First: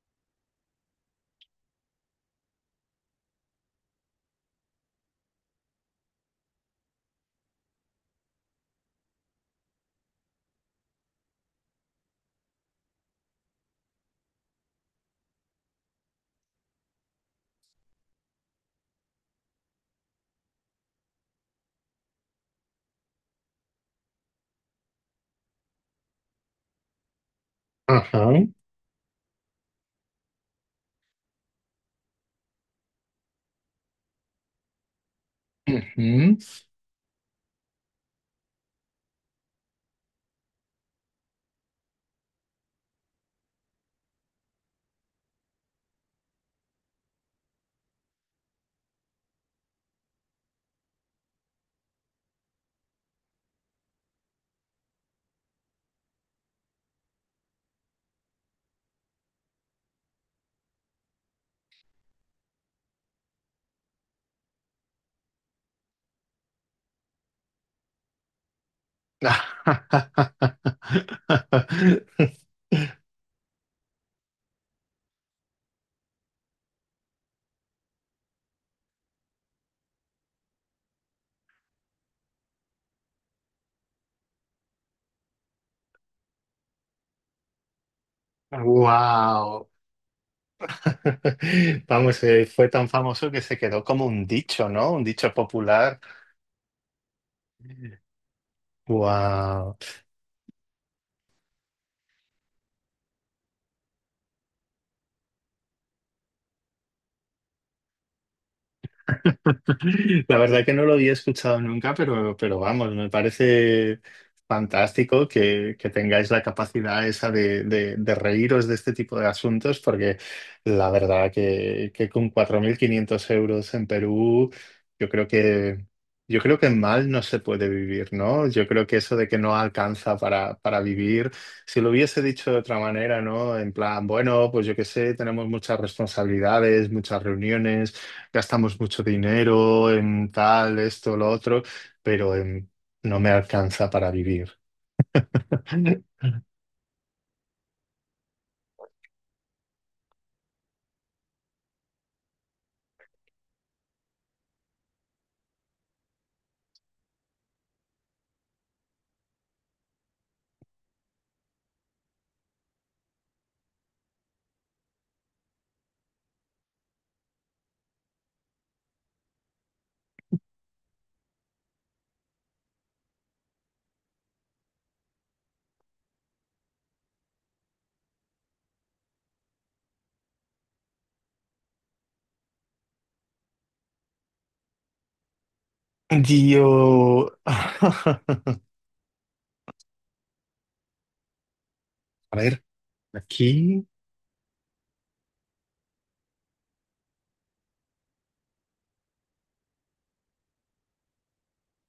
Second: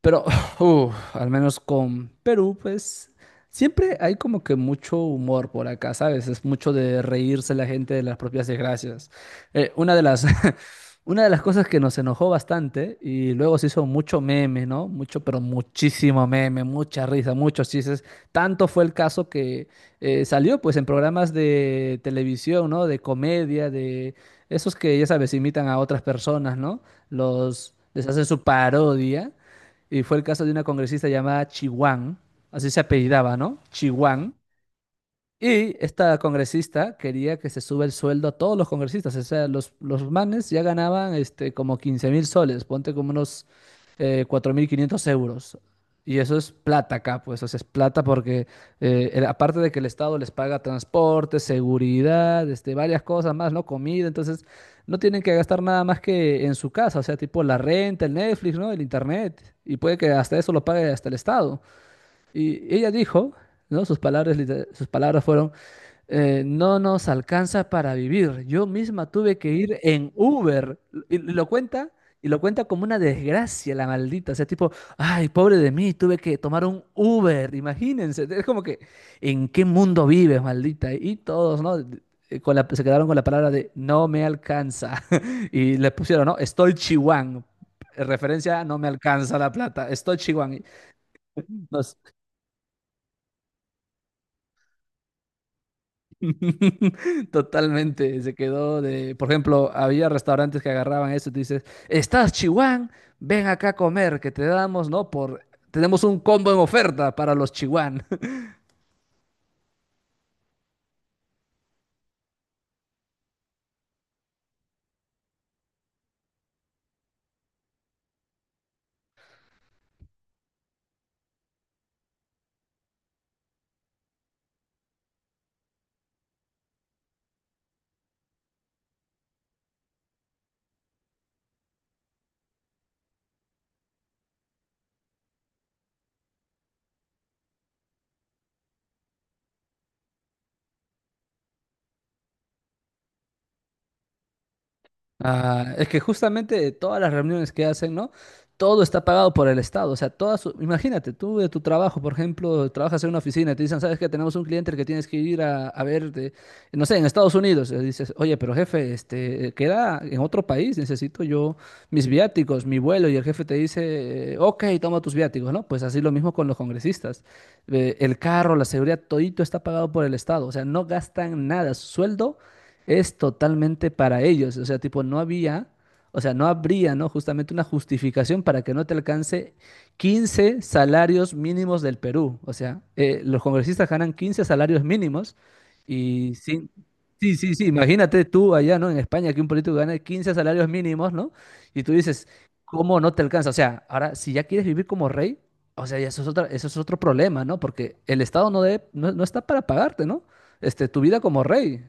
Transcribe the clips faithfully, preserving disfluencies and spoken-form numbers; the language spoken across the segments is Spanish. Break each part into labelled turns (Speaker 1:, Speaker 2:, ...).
Speaker 1: Pero uf, al menos con Perú, pues siempre hay como que mucho humor por acá, ¿sabes? Es mucho de reírse la gente de las propias desgracias. Eh, una de las, una de las cosas que nos enojó bastante y luego se hizo mucho meme, ¿no? Mucho, pero muchísimo meme, mucha risa, muchos chistes. Tanto fue el caso que eh, salió pues en programas de televisión, ¿no? De comedia, de esos que ya sabes, imitan a otras personas, ¿no? Los les
Speaker 2: Ajá.
Speaker 1: hacen su parodia. Y fue el caso de una congresista llamada Chihuán, así se apellidaba, ¿no? Chihuán, y esta
Speaker 2: Ujú.
Speaker 1: congresista quería que se suba el sueldo a todos los congresistas. O sea, los, los manes ya ganaban este, como quince mil soles, ponte como unos eh, cuatro mil quinientos euros. Y eso es plata acá, pues, o sea, es plata porque eh, el- aparte de que el Estado les paga transporte, seguridad, este, varias cosas más, ¿no? Comida, entonces no tienen que gastar nada más que en su casa, o sea, tipo la renta, el Netflix, ¿no? El internet. Y puede que hasta eso lo pague hasta el Estado. Y ella dijo, ¿no? Sus palabras, liter- sus palabras fueron, eh, no nos alcanza para vivir. Yo misma tuve que ir en Uber. Y y lo cuenta, y lo cuenta como una desgracia, la maldita. O sea, tipo, ay, pobre de mí, tuve que tomar un Uber. Imagínense. Es como que, ¿en qué mundo vives, maldita? Y todos, ¿no? Eh, Con la- se quedaron con la palabra de no me alcanza. Y le pusieron, ¿no? Estoy chihuán. Referencia a no me alcanza la
Speaker 2: Wow.
Speaker 1: plata. Estoy chihuán. No sé.
Speaker 2: Vamos, eh, fue tan famoso que se quedó como un dicho, ¿no? Un dicho popular.
Speaker 1: Totalmente, se quedó de, por ejemplo,
Speaker 2: Wow.
Speaker 1: había restaurantes que agarraban eso, te dices, ¿estás Chihuán? Ven acá a comer, que te damos, ¿no? Por, tenemos un combo en oferta para los Chihuán.
Speaker 2: La verdad que no lo había escuchado nunca, pero, pero vamos, me parece fantástico que, que tengáis la capacidad esa de, de- de reíros de este tipo de asuntos, porque la verdad que, que con cuatro mil quinientos euros en Perú, yo creo que, yo creo que mal no se puede vivir, ¿no? Yo creo que eso de que no alcanza para, para vivir, si lo hubiese dicho de otra manera, ¿no? En plan, bueno, pues yo qué sé, tenemos muchas responsabilidades, muchas reuniones gastamos mucho dinero en tal, esto, lo otro, pero em, no me alcanza para vivir.
Speaker 1: Ah, es que justamente todas las reuniones que hacen, ¿no? Todo está pagado por el Estado. O sea, todas, su- imagínate, tú de tu trabajo, por ejemplo, trabajas en una oficina y te dicen, sabes que tenemos un cliente que tienes que ir a, a ver, de- no sé, en Estados Unidos. Y dices, oye, pero jefe, este, queda en otro país, necesito yo mis viáticos, mi vuelo. Y el jefe te dice, eh, ok, toma tus viáticos, ¿no? Pues así lo mismo con los congresistas. Eh, el carro, la seguridad, todito está pagado por el Estado. O sea, no gastan nada. Su sueldo es totalmente para ellos. O sea, tipo, no había, o sea, no habría, ¿no? Justamente una justificación para que no te alcance quince salarios mínimos del Perú. O sea, eh, los congresistas ganan quince salarios mínimos y sin...
Speaker 2: Dio.
Speaker 1: Sí, sí, sí, imagínate tú allá, ¿no? En España que un político gana quince salarios mínimos, ¿no? Y tú dices,
Speaker 2: A ver,
Speaker 1: ¿cómo no te alcanza? O sea,
Speaker 2: aquí.
Speaker 1: ahora, si ya quieres vivir como rey, o sea, ya eso es otra, eso es otro problema, ¿no? Porque el Estado no, debe, no, no está para pagarte, ¿no? Este, tu vida como rey.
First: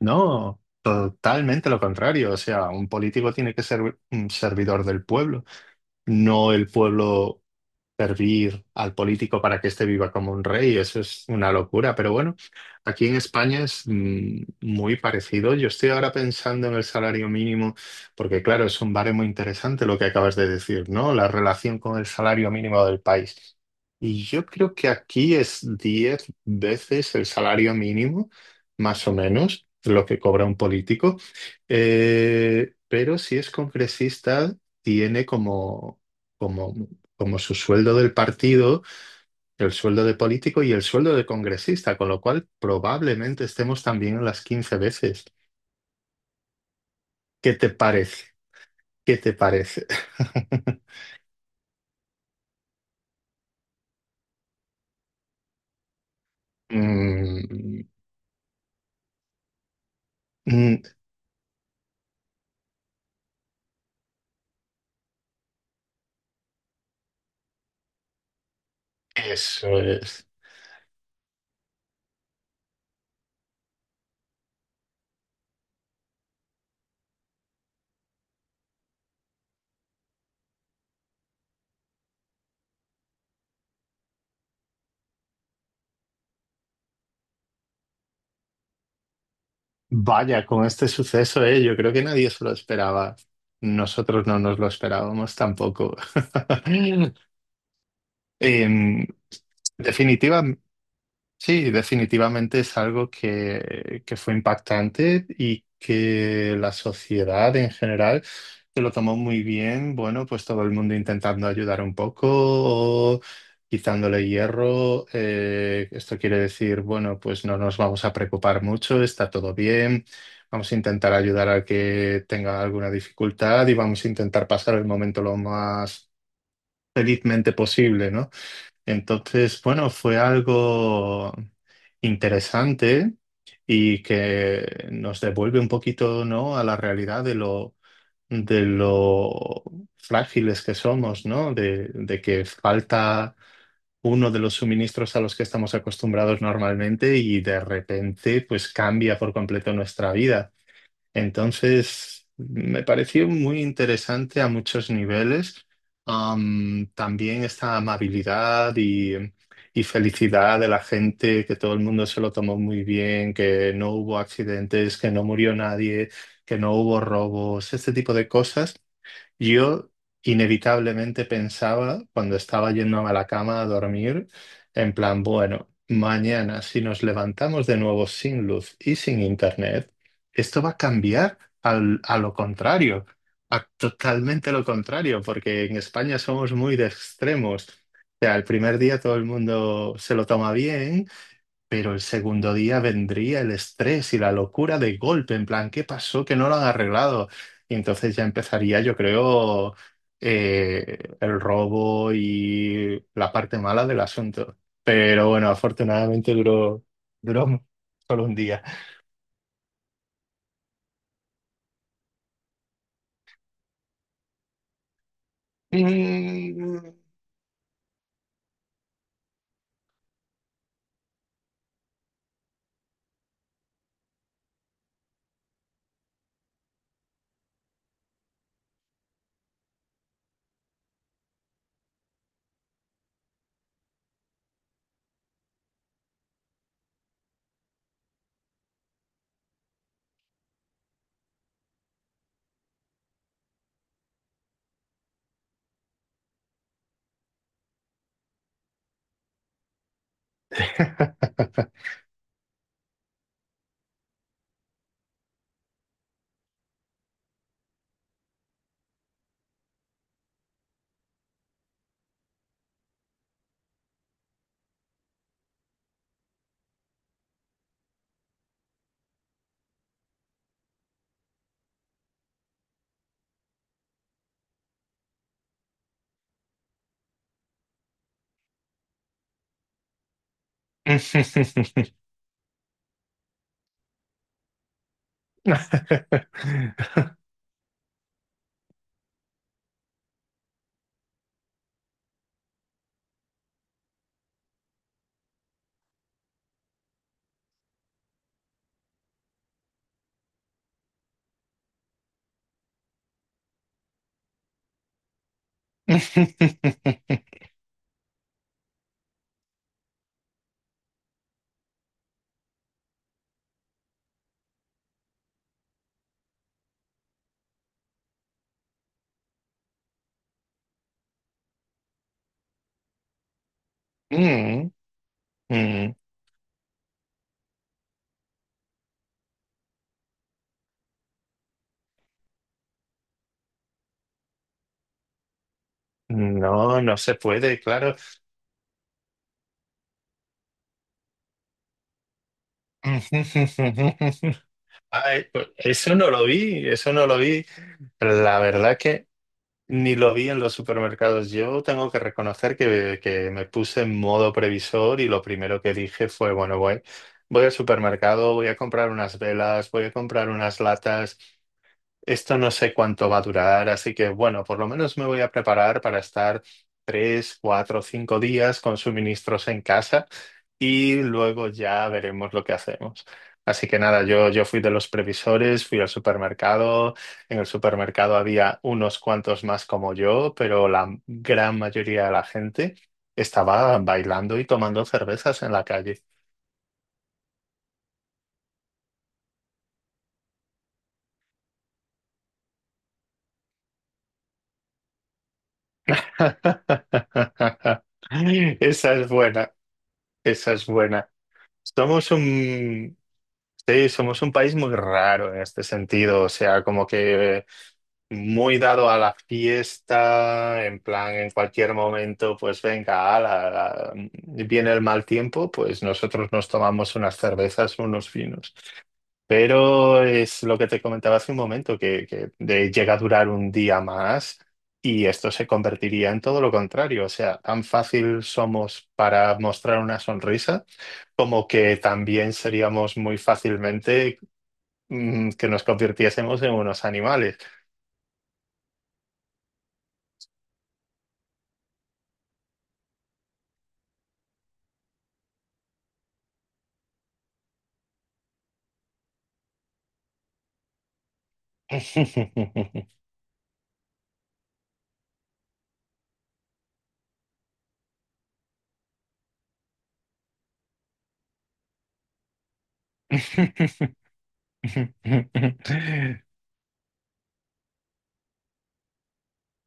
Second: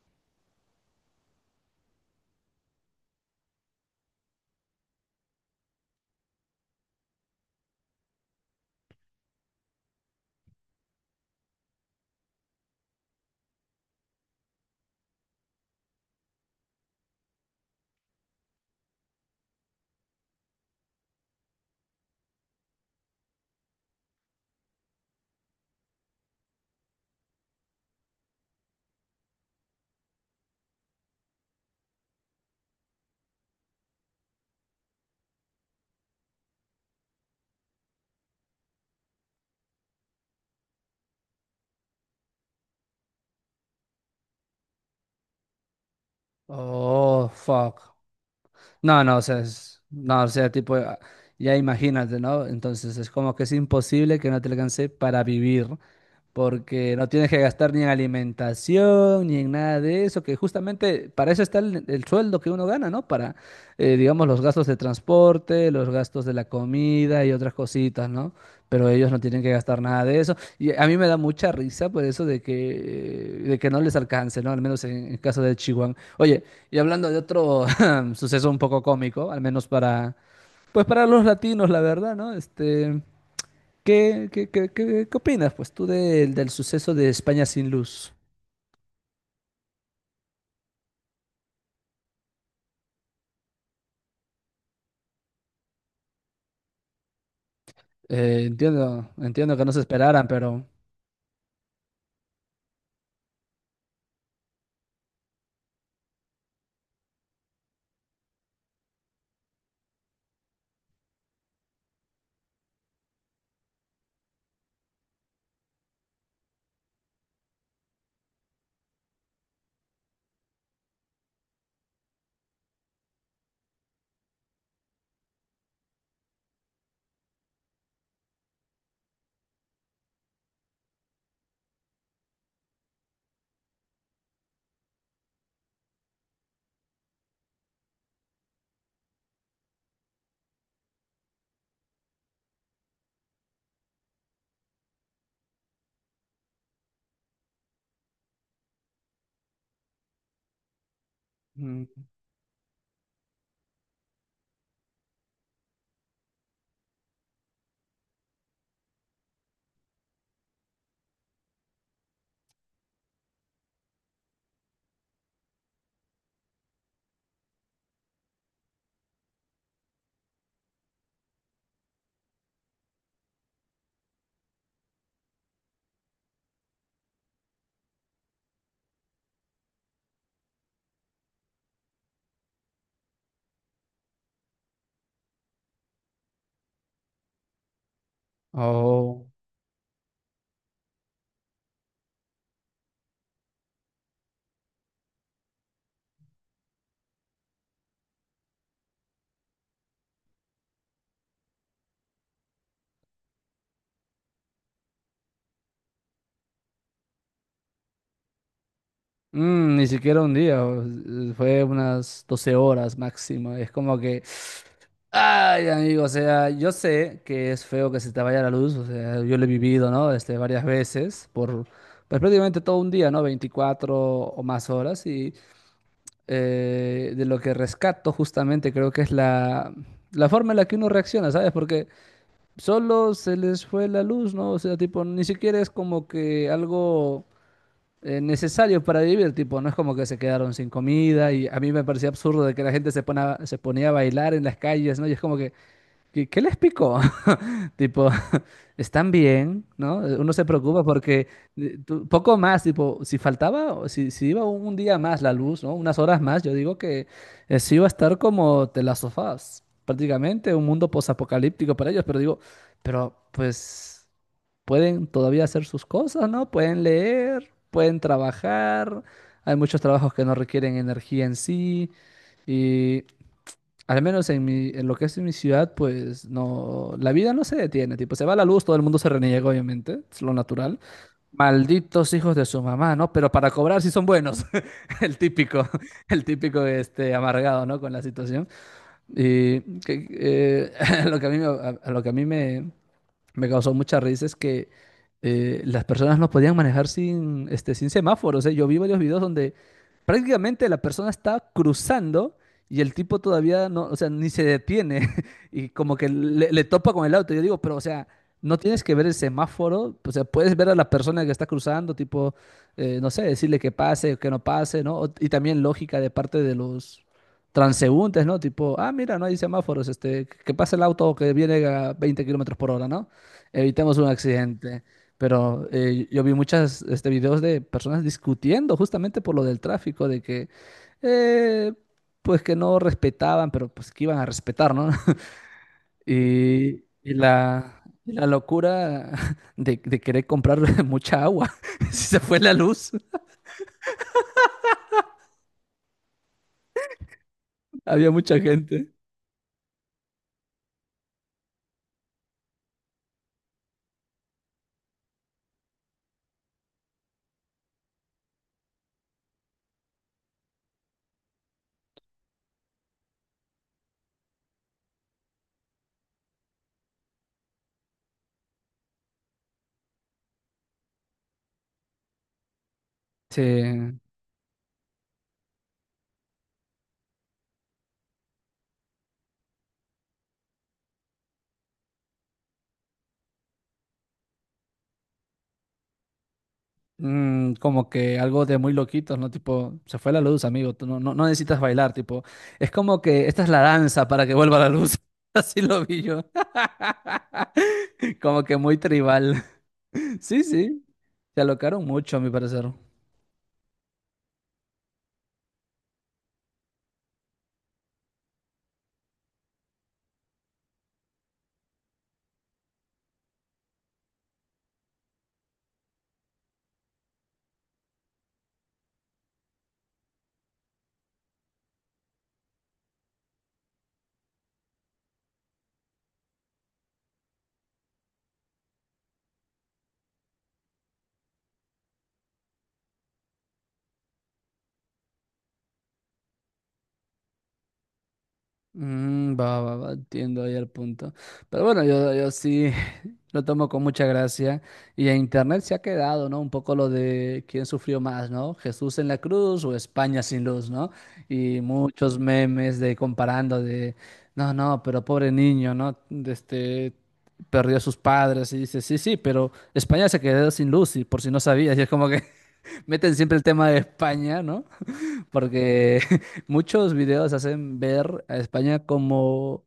Speaker 2: No, totalmente lo contrario. O sea, un político tiene que ser un servidor del pueblo, no el pueblo servir al político para que éste viva como un rey. Eso es una locura. Pero bueno, aquí en España es mm, muy parecido. Yo estoy ahora pensando en el salario mínimo, porque claro, es un baremo interesante lo que acabas de decir, ¿no? La relación con el salario mínimo del país. Y yo creo que aquí es diez veces el salario mínimo más o menos, lo que cobra un político. Eh, pero si es congresista, tiene como, como, como su sueldo del partido, el sueldo de político y el sueldo de congresista, con lo cual probablemente estemos también en las quince veces.
Speaker 1: Oh,
Speaker 2: ¿Qué te
Speaker 1: fuck.
Speaker 2: parece?
Speaker 1: No,
Speaker 2: ¿Qué
Speaker 1: no, o
Speaker 2: te
Speaker 1: sea, es-
Speaker 2: parece?
Speaker 1: no, o sea, tipo, ya imagínate, ¿no? Entonces es como que es imposible que no te alcance para vivir porque no tienes que gastar
Speaker 2: Mm,
Speaker 1: ni en alimentación, ni en nada de eso, que
Speaker 2: mm,
Speaker 1: justamente para eso está el, el sueldo que uno gana, ¿no? Para, eh, digamos, los gastos de transporte, los gastos de la comida y otras cositas, ¿no? Pero ellos no tienen que
Speaker 2: eso
Speaker 1: gastar nada de
Speaker 2: es.
Speaker 1: eso. Y a mí me da mucha risa por eso de que, eh, de que no les alcance, ¿no? Al menos en el caso de Chihuahua. Oye, y hablando de otro suceso un poco cómico, al menos para, pues para los latinos, la verdad, ¿no? Este... ¿Qué, qué, qué, qué- ¿qué opinas, pues, tú del, del suceso de España sin luz?
Speaker 2: Vaya, con este suceso, eh, yo creo que nadie se lo esperaba. Nosotros no nos lo esperábamos tampoco.
Speaker 1: Eh,
Speaker 2: Em,
Speaker 1: entiendo, entiendo que no se esperaran,
Speaker 2: definitiva,
Speaker 1: pero...
Speaker 2: sí, definitivamente es algo que, que fue impactante y que la sociedad en general se lo tomó muy bien. Bueno, pues todo el mundo intentando ayudar un poco o quitándole hierro. Eh, esto quiere decir, bueno, pues no nos vamos a preocupar mucho, está todo bien. Vamos a intentar ayudar al que tenga alguna dificultad y vamos a intentar pasar el momento lo más felizmente posible, ¿no? Entonces, bueno, fue algo interesante y que nos devuelve un poquito, ¿no?, a la realidad de lo, de lo frágiles que somos, ¿no? De, de que falta uno de los suministros a los que estamos acostumbrados normalmente y de repente, pues cambia por completo nuestra vida.
Speaker 1: Mm.
Speaker 2: Entonces, me pareció muy interesante a muchos niveles. Am, también esta amabilidad y, y felicidad de la gente, que todo el mundo se lo tomó muy bien, que no hubo accidentes, que no murió nadie, que no hubo robos, este tipo de cosas yo inevitablemente pensaba cuando estaba yéndome a la cama a dormir, en plan, bueno, mañana si nos levantamos de nuevo sin luz y sin internet, esto va a cambiar al- a lo contrario, a totalmente lo contrario, porque en España somos muy de extremos. O sea, el primer día todo el
Speaker 1: Oh,
Speaker 2: mundo se lo toma bien, pero el segundo día vendría el estrés y la locura de golpe, en plan, ¿qué pasó que no lo han arreglado? Y entonces ya empezaría, yo creo, eh, el robo y la parte mala del asunto. Pero bueno, afortunadamente duró, duró solo un día.
Speaker 1: mm, ni siquiera un día, o- eh, fue unas doce horas máximo. Es como que... Ay, amigo, o sea, yo
Speaker 2: Mm.
Speaker 1: sé que es feo que se te vaya la luz, o sea, yo lo he vivido, ¿no? Este, varias veces, por pues, prácticamente todo un día, ¿no? Veinticuatro o más horas, y eh, de lo que rescato justamente creo que es la, la forma en la que uno reacciona, ¿sabes? Porque solo se les fue la luz, ¿no? O sea, tipo, ni siquiera es como que algo eh, necesario para vivir, tipo, no es como que se quedaron sin comida y a mí me parecía absurdo de que la gente se, pone a- se ponía a bailar en las calles, ¿no? Y es como que, ¿qué, ¿qué les picó? Tipo, están bien, ¿no? Uno se preocupa porque eh, tú- poco más, tipo, si faltaba, o si, si iba un día más la luz, ¿no? Unas horas más, yo digo que eh, sí iba a estar como de las sofás, prácticamente un mundo posapocalíptico para ellos, pero digo, pero pues pueden todavía hacer sus cosas, ¿no? Pueden leer, pueden trabajar, hay muchos trabajos que no requieren energía en sí, y al menos en mi, en lo que es en mi ciudad, pues no, la vida no se detiene, tipo, se va la luz, todo el mundo se reniega, obviamente, es lo natural. Malditos hijos de su mamá, ¿no? Pero para cobrar sí son buenos, el típico, el típico este, amargado, ¿no? Con la situación. Y que- eh, lo que a mí, me- a- a lo que a mí me, me causó mucha risa es que eh, las personas no podían manejar sin, este, sin semáforos. ¿Eh? Yo vi varios videos donde prácticamente la persona está cruzando y el tipo todavía no, o sea, ni se detiene y como que le, le topa con el auto. Yo digo, pero o sea, no tienes que ver el semáforo, o sea, puedes ver a la persona que está cruzando, tipo, eh, no sé, decirle que pase o que no pase, ¿no? O- y también lógica de parte de los transeúntes, ¿no? Tipo, ah, mira, no hay semáforos, este, que que pase el auto que viene a veinte kilómetros por hora, ¿no? Evitemos un
Speaker 2: Mm,
Speaker 1: accidente. Pero
Speaker 2: mm.
Speaker 1: eh, yo vi muchas este, videos de personas discutiendo justamente por lo del tráfico, de que eh, pues que no respetaban, pero pues que iban a respetar, ¿no? Y,
Speaker 2: No, no
Speaker 1: y
Speaker 2: se puede,
Speaker 1: la,
Speaker 2: claro.
Speaker 1: y la locura de, de querer comprar mucha agua. Si se fue la luz,
Speaker 2: Ay, pues, eso no lo vi, eso no lo vi.
Speaker 1: había mucha
Speaker 2: La verdad
Speaker 1: gente.
Speaker 2: que ni lo vi en los supermercados. Yo tengo que reconocer que, que me puse en modo previsor y lo primero que dije fue, bueno, voy, voy al supermercado, voy a comprar unas velas, voy a comprar unas latas, esto no sé cuánto va a durar, así que bueno, por lo menos me voy a preparar para estar tres, cuatro, cinco días con suministros en casa y luego ya veremos lo que hacemos.
Speaker 1: Sí.
Speaker 2: Así que nada, yo, yo fui de los previsores, fui al supermercado. En el supermercado había unos cuantos más como yo, pero la gran mayoría de la gente estaba bailando y tomando cervezas en la calle.
Speaker 1: Mm, como que algo de muy loquitos, ¿no? Tipo, se fue la luz, amigo, tú no, no, no necesitas bailar, tipo, es como que esta es la danza para que vuelva la luz. Así lo vi yo. Como que muy
Speaker 2: Esa es
Speaker 1: tribal.
Speaker 2: buena,
Speaker 1: Sí,
Speaker 2: esa es
Speaker 1: sí,
Speaker 2: buena.
Speaker 1: se alocaron
Speaker 2: Somos
Speaker 1: mucho, a mi parecer.
Speaker 2: un, sí, somos un país muy raro en este sentido, o sea, como que muy dado a la fiesta, en plan, en cualquier momento, pues venga, ala, la- viene el mal tiempo, pues nosotros nos tomamos unas cervezas, unos vinos. Pero es lo que te comentaba hace un momento, que, que de- llega a durar un día más y esto se convertiría en todo lo contrario, o sea, tan fácil somos para mostrar una sonrisa como que también seríamos muy fácilmente mm, que nos convirtiésemos en unos animales.
Speaker 1: Mm, va, va, va, entiendo ahí el punto. Pero bueno, yo, yo sí lo tomo con mucha gracia. Y en internet se ha quedado, ¿no? Un poco lo de quién sufrió más, ¿no? ¿Jesús en la cruz o España sin luz, ¿no? Y muchos memes de comparando de, no, no, pero pobre niño, ¿no? De Este, perdió a sus padres y dice, sí, sí, pero España se quedó sin luz y por si no sabías. Y es como que meten siempre el tema de España, ¿no? Porque muchos videos hacen ver a España como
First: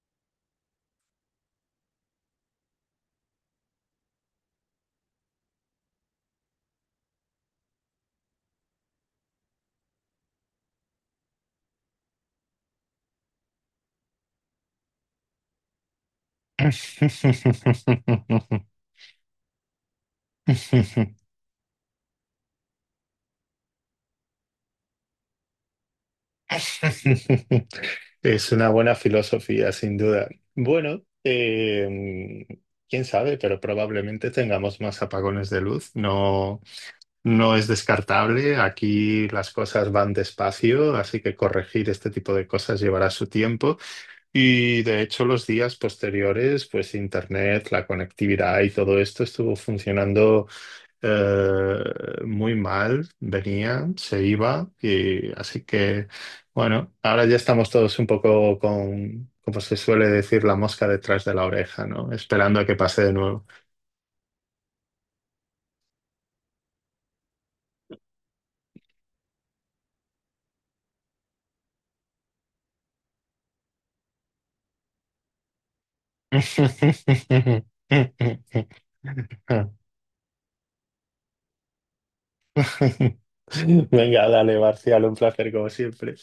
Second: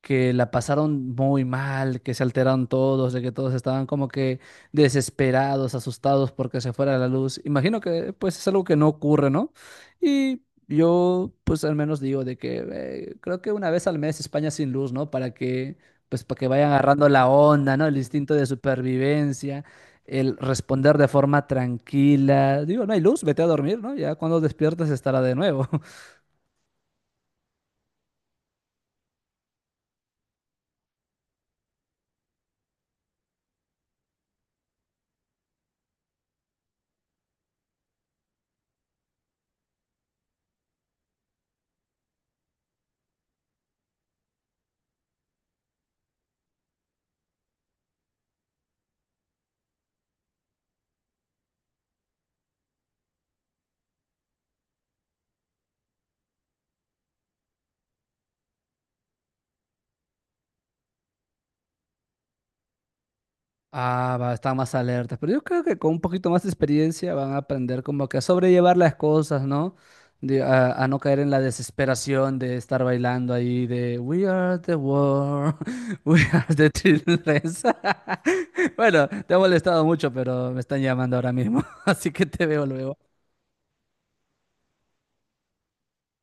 Speaker 1: que la pasaron muy mal, que se alteraron todos, de que todos estaban como que desesperados, asustados porque se fuera la luz. Imagino que pues es algo que no ocurre, ¿no? Y yo pues al menos digo de que eh, creo que una vez al mes España sin luz, ¿no? Para que pues para que vayan agarrando la onda, ¿no? El instinto de supervivencia, el responder de forma tranquila. Digo, no hay luz, vete a dormir, ¿no? Ya cuando despiertes estará de nuevo.
Speaker 2: Es una buena filosofía, sin duda. Bueno, eh, quién sabe, pero probablemente tengamos más apagones de luz. No, no es descartable. Aquí las cosas van despacio, así que corregir este tipo de cosas llevará su tiempo. Y de hecho los días posteriores, pues internet, la conectividad y todo esto estuvo funcionando eh, muy mal, venía, se iba, y así que bueno, ahora ya estamos todos un poco con, como se suele decir, la mosca detrás de la oreja, ¿no? Esperando a que pase de nuevo.
Speaker 1: Ah, va, están más alertas, pero yo creo que con un poquito más de experiencia van a aprender como que a sobrellevar las cosas, ¿no? De- a, a no caer en la desesperación de estar bailando ahí de We are the world, we are the children. Bueno, te ha molestado mucho, pero me están llamando ahora mismo, así que te veo luego.
Speaker 2: Venga, dale, Marcial, un placer como siempre.